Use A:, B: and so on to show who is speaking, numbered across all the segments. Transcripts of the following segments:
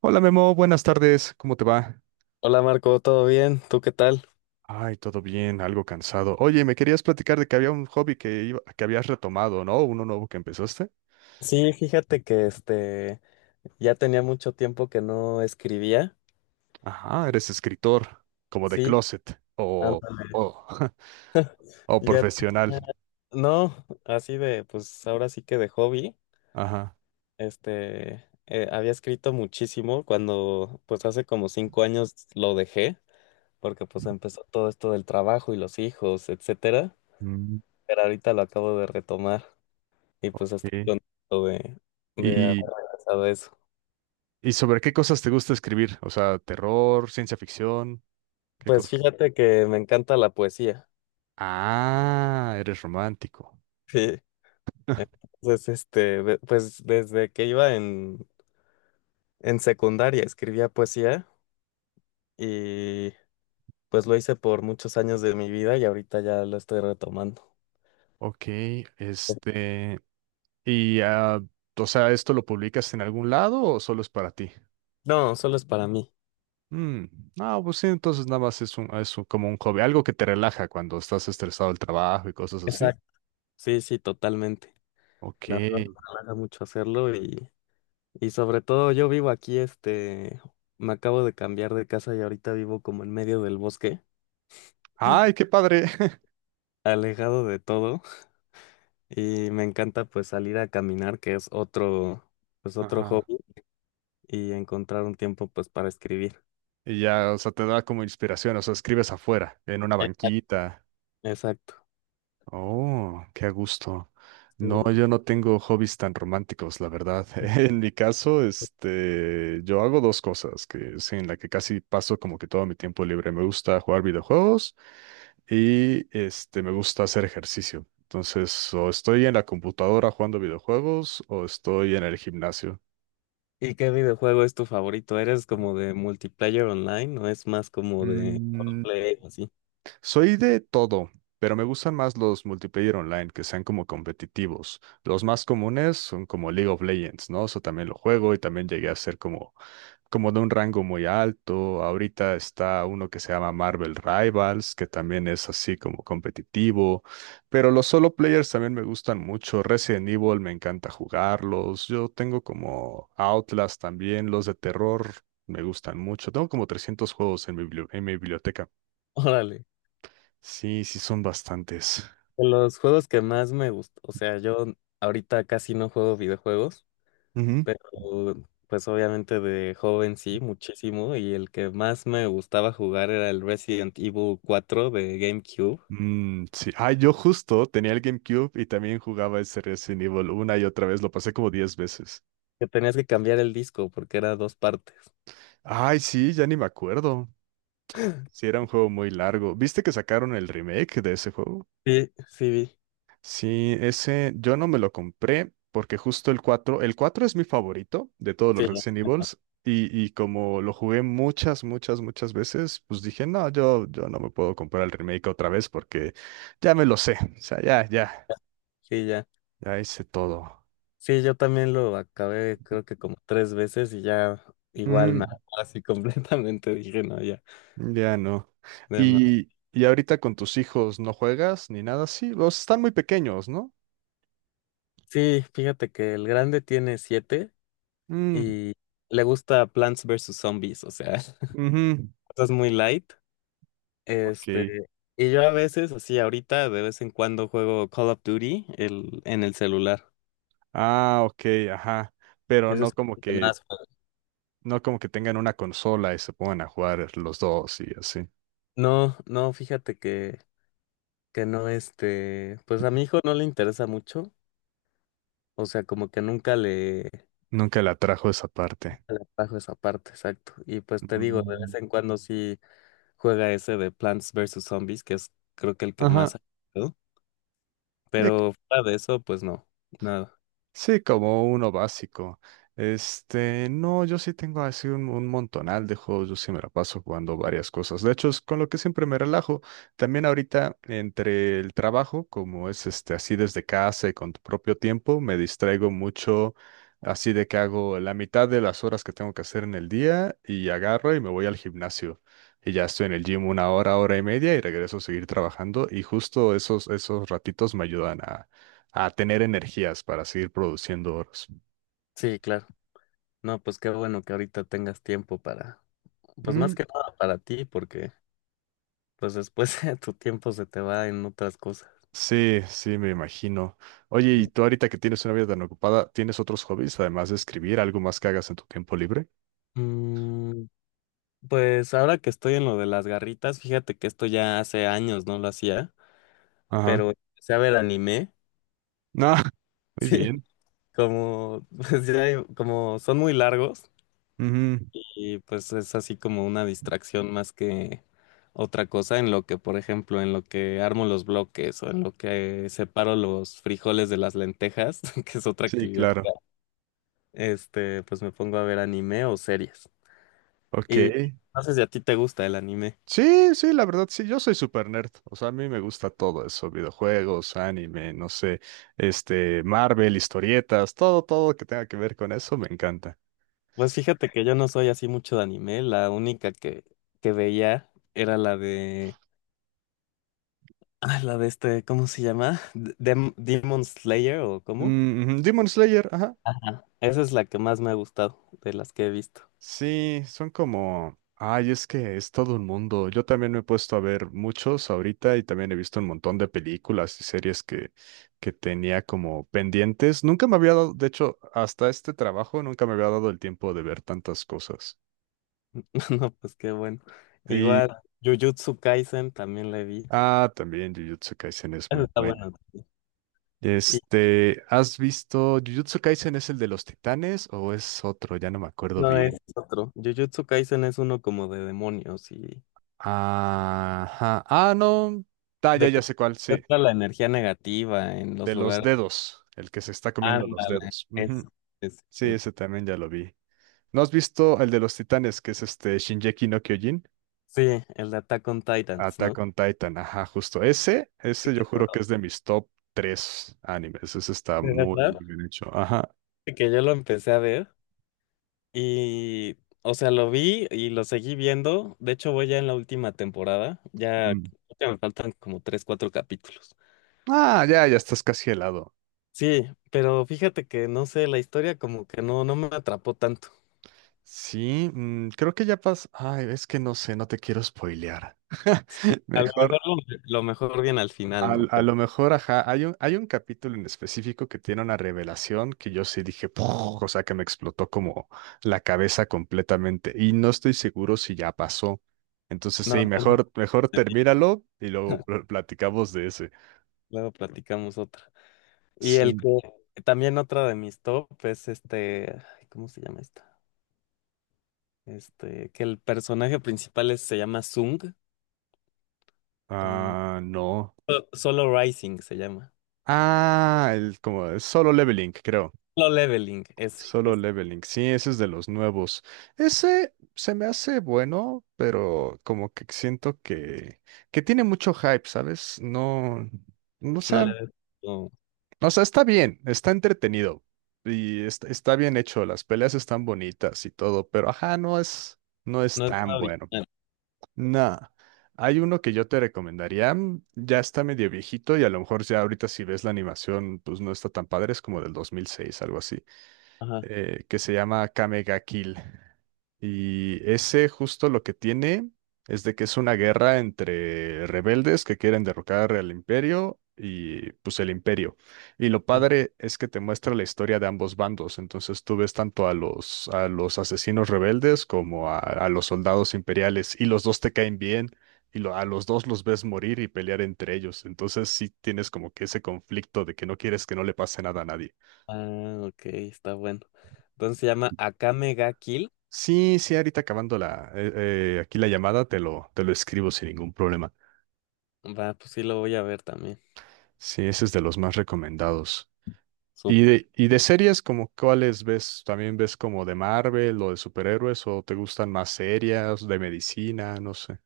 A: Hola Memo, buenas tardes, ¿cómo te va?
B: Hola Marco, ¿todo bien? ¿Tú qué tal?
A: Ay, todo bien, algo cansado. Oye, me querías platicar de que había un hobby que, que habías retomado, ¿no? Uno nuevo que empezaste.
B: Sí, fíjate que ya tenía mucho tiempo que no escribía.
A: Ajá, eres escritor, como de
B: Sí,
A: closet,
B: ándale.
A: o, o
B: Ya
A: profesional.
B: tenía- no, así de, pues ahora sí que de hobby.
A: Ajá.
B: Había escrito muchísimo cuando, pues hace como cinco años lo dejé, porque pues empezó todo esto del trabajo y los hijos, etcétera.
A: Mm,
B: Pero ahorita lo acabo de retomar y pues estoy
A: sí.
B: contento de haber
A: ¿Y,
B: regresado a eso.
A: y sobre qué cosas te gusta escribir? O sea, terror, ciencia ficción, ¿qué
B: Pues
A: cosa?
B: fíjate que me encanta la poesía.
A: Ah, eres romántico.
B: Sí. Entonces, pues desde que iba en secundaria escribía poesía y pues lo hice por muchos años de mi vida y ahorita ya lo estoy retomando.
A: Ok, este... ¿Y, o sea, esto lo publicas en algún lado o solo es para ti?
B: No, solo es para mí.
A: Mm. No, pues sí, entonces nada más es como un hobby, algo que te relaja cuando estás estresado del trabajo y cosas así.
B: Exacto. Sí, sí, totalmente.
A: Ok.
B: La verdad me relaja mucho hacerlo y sobre todo yo vivo aquí, me acabo de cambiar de casa y ahorita vivo como en medio del bosque,
A: Ay, qué padre.
B: alejado de todo y me encanta pues salir a caminar, que es otro, pues otro
A: Ajá.
B: hobby y encontrar un tiempo pues para escribir.
A: Y ya, o sea, te da como inspiración, o sea, escribes afuera, en una
B: Eh,
A: banquita.
B: Exacto.
A: Oh, qué a gusto. No,
B: ¿Y
A: yo no tengo hobbies tan románticos, la verdad. En mi caso, yo hago dos cosas que sí, en la que casi paso como que todo mi tiempo libre. Me gusta jugar videojuegos y me gusta hacer ejercicio. Entonces, o estoy en la computadora jugando videojuegos o estoy en el gimnasio.
B: y qué videojuego es tu favorito? ¿Eres como de multiplayer online o es más como de
A: Mm.
B: play así?
A: Soy de todo, pero me gustan más los multiplayer online que sean como competitivos. Los más comunes son como League of Legends, ¿no? Eso también lo juego y también llegué a ser como de un rango muy alto. Ahorita está uno que se llama Marvel Rivals, que también es así como competitivo. Pero los solo players también me gustan mucho. Resident Evil me encanta jugarlos. Yo tengo como Outlast también, los de terror. Me gustan mucho. Tengo como 300 juegos en mi en mi biblioteca.
B: Órale.
A: Sí, sí son bastantes.
B: De los juegos que más me gustó, o sea, yo ahorita casi no juego videojuegos,
A: Ujú.
B: pero pues obviamente de joven sí, muchísimo, y el que más me gustaba jugar era el Resident Evil cuatro de GameCube,
A: Mm, sí. Ah, yo justo tenía el GameCube y también jugaba ese Resident Evil una y otra vez. Lo pasé como 10 veces.
B: que tenías que cambiar el disco porque era dos partes.
A: Ay, sí, ya ni me acuerdo. Sí, era un juego muy largo. ¿Viste que sacaron el remake de ese juego?
B: Sí, sí vi.
A: Sí, ese yo no me lo compré porque justo el 4 es mi favorito de todos los
B: Sí,
A: Resident Evils y como lo jugué muchas, muchas, muchas veces, pues dije, no, yo no me puedo comprar el remake otra vez porque ya me lo sé. O sea, ya, ya.
B: sí, ya.
A: Ya hice todo.
B: Sí, yo también lo acabé creo que como tres veces y ya igual me
A: Mm,
B: hartó así completamente dije, no, ya,
A: ya no.
B: de más".
A: Y ahorita con tus hijos no juegas ni nada así. Los están muy pequeños, ¿no?
B: Sí, fíjate que el grande tiene siete
A: Mm,
B: y le gusta Plants vs. Zombies, o sea,
A: ujú.
B: cosas muy light.
A: Ok.
B: Este, y yo a veces, así ahorita, de vez en cuando juego Call of Duty el, en el celular.
A: Ah, ok, ajá. Pero
B: Eso
A: no
B: es
A: como
B: lo que
A: que,
B: más juego.
A: no como que tengan una consola y se pongan a jugar los dos y así.
B: No, no, fíjate que no, pues a mi hijo no le interesa mucho, o sea, como que nunca le...
A: Nunca la trajo esa parte.
B: Le bajo esa parte, exacto. Y pues te digo, de
A: Mm.
B: vez en cuando sí juega ese de Plants vs Zombies, que es creo que el que más
A: Ajá.
B: ha jugado. Pero fuera de eso, pues no, nada.
A: Sí, como uno básico. No, yo sí tengo así un montonal de juegos, yo sí me la paso jugando varias cosas. De hecho, es con lo que siempre me relajo. También ahorita entre el trabajo, como es así desde casa y con tu propio tiempo, me distraigo mucho, así de que hago la mitad de las horas que tengo que hacer en el día y agarro y me voy al gimnasio. Y ya estoy en el gym una hora, hora y media y regreso a seguir trabajando y justo esos ratitos me ayudan a tener energías para seguir produciendo oros.
B: Sí, claro. No, pues qué bueno que ahorita tengas tiempo para, pues
A: Mm,
B: más que nada para ti, porque pues después tu tiempo se te va en otras cosas.
A: sí, sí, me imagino. Oye, y
B: Sí.
A: tú ahorita que tienes una vida tan ocupada, ¿tienes otros hobbies además de escribir, algo más que hagas en tu tiempo libre?
B: Mm, pues ahora que estoy en lo de las garritas, fíjate que esto ya hace años no lo hacía,
A: Ajá.
B: pero empecé a ver anime.
A: No, muy
B: Sí.
A: bien.
B: Como, como son muy largos
A: Ujú.
B: y pues es así como una distracción más que otra cosa en lo que, por ejemplo, en lo que armo los bloques o en lo que separo los frijoles de las lentejas, que es otra
A: Sí,
B: actividad,
A: claro.
B: pues me pongo a ver anime o series.
A: Ok.
B: Y no sé si a ti te gusta el anime.
A: Sí, sí, la verdad, sí, yo soy super nerd. O sea, a mí me gusta todo eso, videojuegos, anime, no sé, Marvel, historietas, todo, todo que tenga que ver con eso, me encanta.
B: Pues fíjate que yo no soy así mucho de anime, la única que veía era la de, ah, la de ¿cómo se llama? ¿Demon Slayer o cómo?
A: Mm, ujú, Demon Slayer, ajá.
B: Esa es la que más me ha gustado de las que he visto.
A: Sí, son como, ay, es que es todo un mundo. Yo también me he puesto a ver muchos ahorita y también he visto un montón de películas y series que tenía como pendientes. Nunca me había dado, de hecho, hasta este trabajo nunca me había dado el tiempo de ver tantas cosas.
B: No, pues qué bueno.
A: Y,
B: Igual, Jujutsu Kaisen también la vi.
A: ah, también Jujutsu Kaisen es
B: Eso
A: muy
B: está
A: buena.
B: bueno también. Y
A: ¿Has visto Jujutsu Kaisen es el de los titanes o es otro? Ya no me acuerdo
B: no, es
A: bien.
B: otro. Jujutsu Kaisen es uno como de demonios y
A: Ajá. Ah, no. Ah,
B: de que
A: ya sé cuál, sí.
B: está la energía negativa en
A: De
B: los
A: los
B: lugares.
A: dedos, el que se está comiendo los
B: Ándale,
A: dedos. Ujú.
B: eso. Eso,
A: Sí,
B: sí.
A: ese también ya lo vi. ¿No has visto el de los titanes, que es este Shingeki no Kyojin?
B: Sí, sí, el de Attack on Titans,
A: Attack
B: ¿no?
A: on Titan, ajá, justo. Ese yo juro que es de mis top tres animes. Ese está
B: De
A: muy,
B: verdad,
A: muy bien hecho. Ajá.
B: que yo lo empecé a ver Y, o sea, lo vi y lo seguí viendo. De hecho, voy ya en la última temporada. Ya
A: Mm.
B: creo me faltan como tres, cuatro capítulos.
A: Ah, ya estás casi helado.
B: Sí, pero fíjate que no sé, la historia como que no, no me atrapó tanto.
A: Sí, mm, creo que ya pasó. Ay, es que no sé, no te quiero spoilear.
B: A
A: Mejor.
B: lo mejor viene al final, ¿no? Pero
A: Lo mejor, ajá, hay hay un capítulo en específico que tiene una revelación que yo sí dije, "Puj", o sea, que me explotó como la cabeza completamente y no estoy seguro si ya pasó. Entonces,
B: no,
A: sí,
B: entonces
A: mejor, mejor termínalo y luego platicamos de ese.
B: luego platicamos otra. Y el
A: Sí.
B: que también otra de mis top es ay, ¿cómo se llama esta? Este, que el personaje principal es- se llama Sung. Mm,
A: Ah, no.
B: Solo Rising se llama.
A: Ah, el como solo leveling, creo.
B: Solo Leveling, ese,
A: Solo
B: ese.
A: Leveling. Sí, ese es de los nuevos. Ese se me hace bueno, pero como que siento que tiene mucho hype, ¿sabes? No, no sé,
B: No le
A: sea,
B: ves, no,
A: o sea, está bien, está entretenido y está, está bien hecho. Las peleas están bonitas y todo, pero ajá, no es, no es
B: no es
A: tan
B: nada
A: bueno.
B: original.
A: No. Hay uno que yo te recomendaría, mm, ya está medio viejito y a lo mejor ya ahorita si ves la animación, pues no está tan padre, es como del 2006, algo así
B: Ajá.
A: que se llama Kamega Kill. Y ese justo lo que tiene es de que es una guerra entre rebeldes que quieren derrocar al imperio y pues el imperio. Y lo
B: Ajá.
A: padre es que te muestra la historia de ambos bandos. Entonces tú ves tanto a a los asesinos rebeldes como a los soldados imperiales y los dos te caen bien. A los dos los ves morir y pelear entre ellos. Entonces sí tienes como que ese conflicto de que no quieres que no le pase nada a nadie.
B: Ah, ok, está bueno. Entonces se llama Akame ga Kill.
A: Sí, sí, ahorita acabando aquí la llamada, te lo escribo sin ningún problema.
B: Va, pues sí lo voy a ver también.
A: Sí, ese es de los más recomendados.
B: Súper.
A: Y de series como cuáles ves? ¿También ves como de Marvel o de superhéroes o te gustan más serias, de medicina? No sé.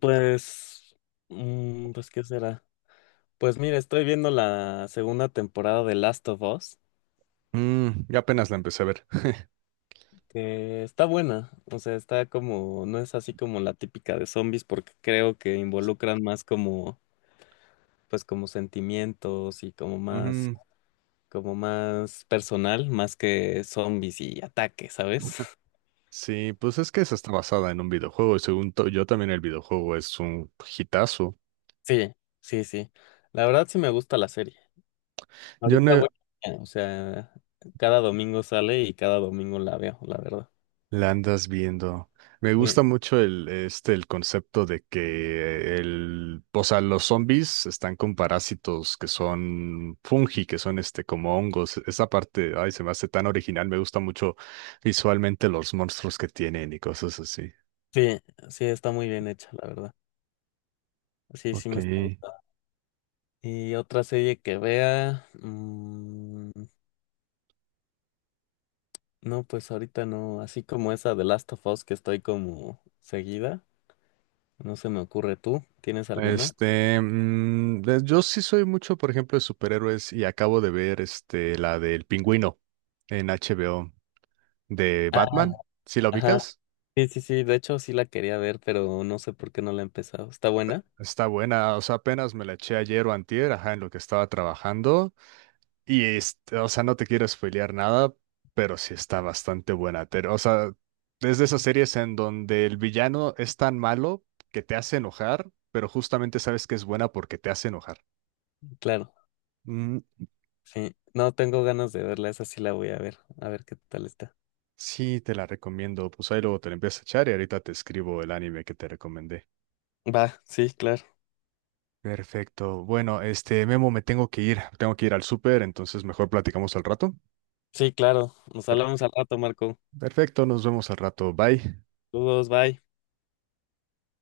B: Pues, pues, ¿qué será? Pues mira, estoy viendo la segunda temporada de Last of Us,
A: Mm, ya apenas la empecé a ver.
B: que está buena. O sea, está como, no es así como la típica de zombies, porque creo que involucran más como, pues como sentimientos y
A: Ujú.
B: como más personal, más que zombies y ataques, ¿sabes?
A: Sí, pues es que esa está basada en un videojuego y según yo también el videojuego es un hitazo.
B: Sí, sí, sí. La verdad sí me gusta la serie.
A: Yo
B: Ahorita
A: no.
B: voy, o sea, cada domingo sale y cada domingo la veo, la verdad.
A: La andas viendo. Me
B: Sí,
A: gusta mucho el concepto de que o sea, los zombies están con parásitos que son fungi, que son este, como hongos. Esa parte, ay, se me hace tan original. Me gusta mucho visualmente los monstruos que tienen y cosas así.
B: sí, sí, está muy bien hecha, la verdad. Sí, sí
A: Ok.
B: me está gustando. Y otra serie que vea, no, pues ahorita no, así como esa de Last of Us que estoy como seguida, no se me ocurre. Tú, ¿tienes alguna?
A: Yo sí soy mucho, por ejemplo, de superhéroes y acabo de ver la del Pingüino en HBO de
B: Ah,
A: Batman. ¿Sí la
B: ajá.
A: ubicas?
B: Sí, sí, sí, de hecho sí la quería ver, pero no sé por qué no la he empezado. ¿Está buena?
A: Está buena, o sea, apenas me la eché ayer o antier, ajá, en lo que estaba trabajando. Y, o sea, no te quiero spoilear nada, pero sí está bastante buena. O sea, es de esas series en donde el villano es tan malo que te hace enojar, pero justamente sabes que es buena porque te hace enojar.
B: Claro,
A: Mm,
B: sí. No tengo ganas de verla, esa sí la voy a ver qué tal está.
A: sí, te la recomiendo. Pues ahí luego te la empiezas a echar y ahorita te escribo el anime que te recomendé.
B: Va, sí, claro.
A: Perfecto. Bueno, Memo, me tengo que ir. Tengo que ir al súper, entonces mejor platicamos al rato.
B: Sí, claro. Nos hablamos al rato, Marco.
A: Perfecto, nos vemos al rato. Bye.
B: Saludos, bye.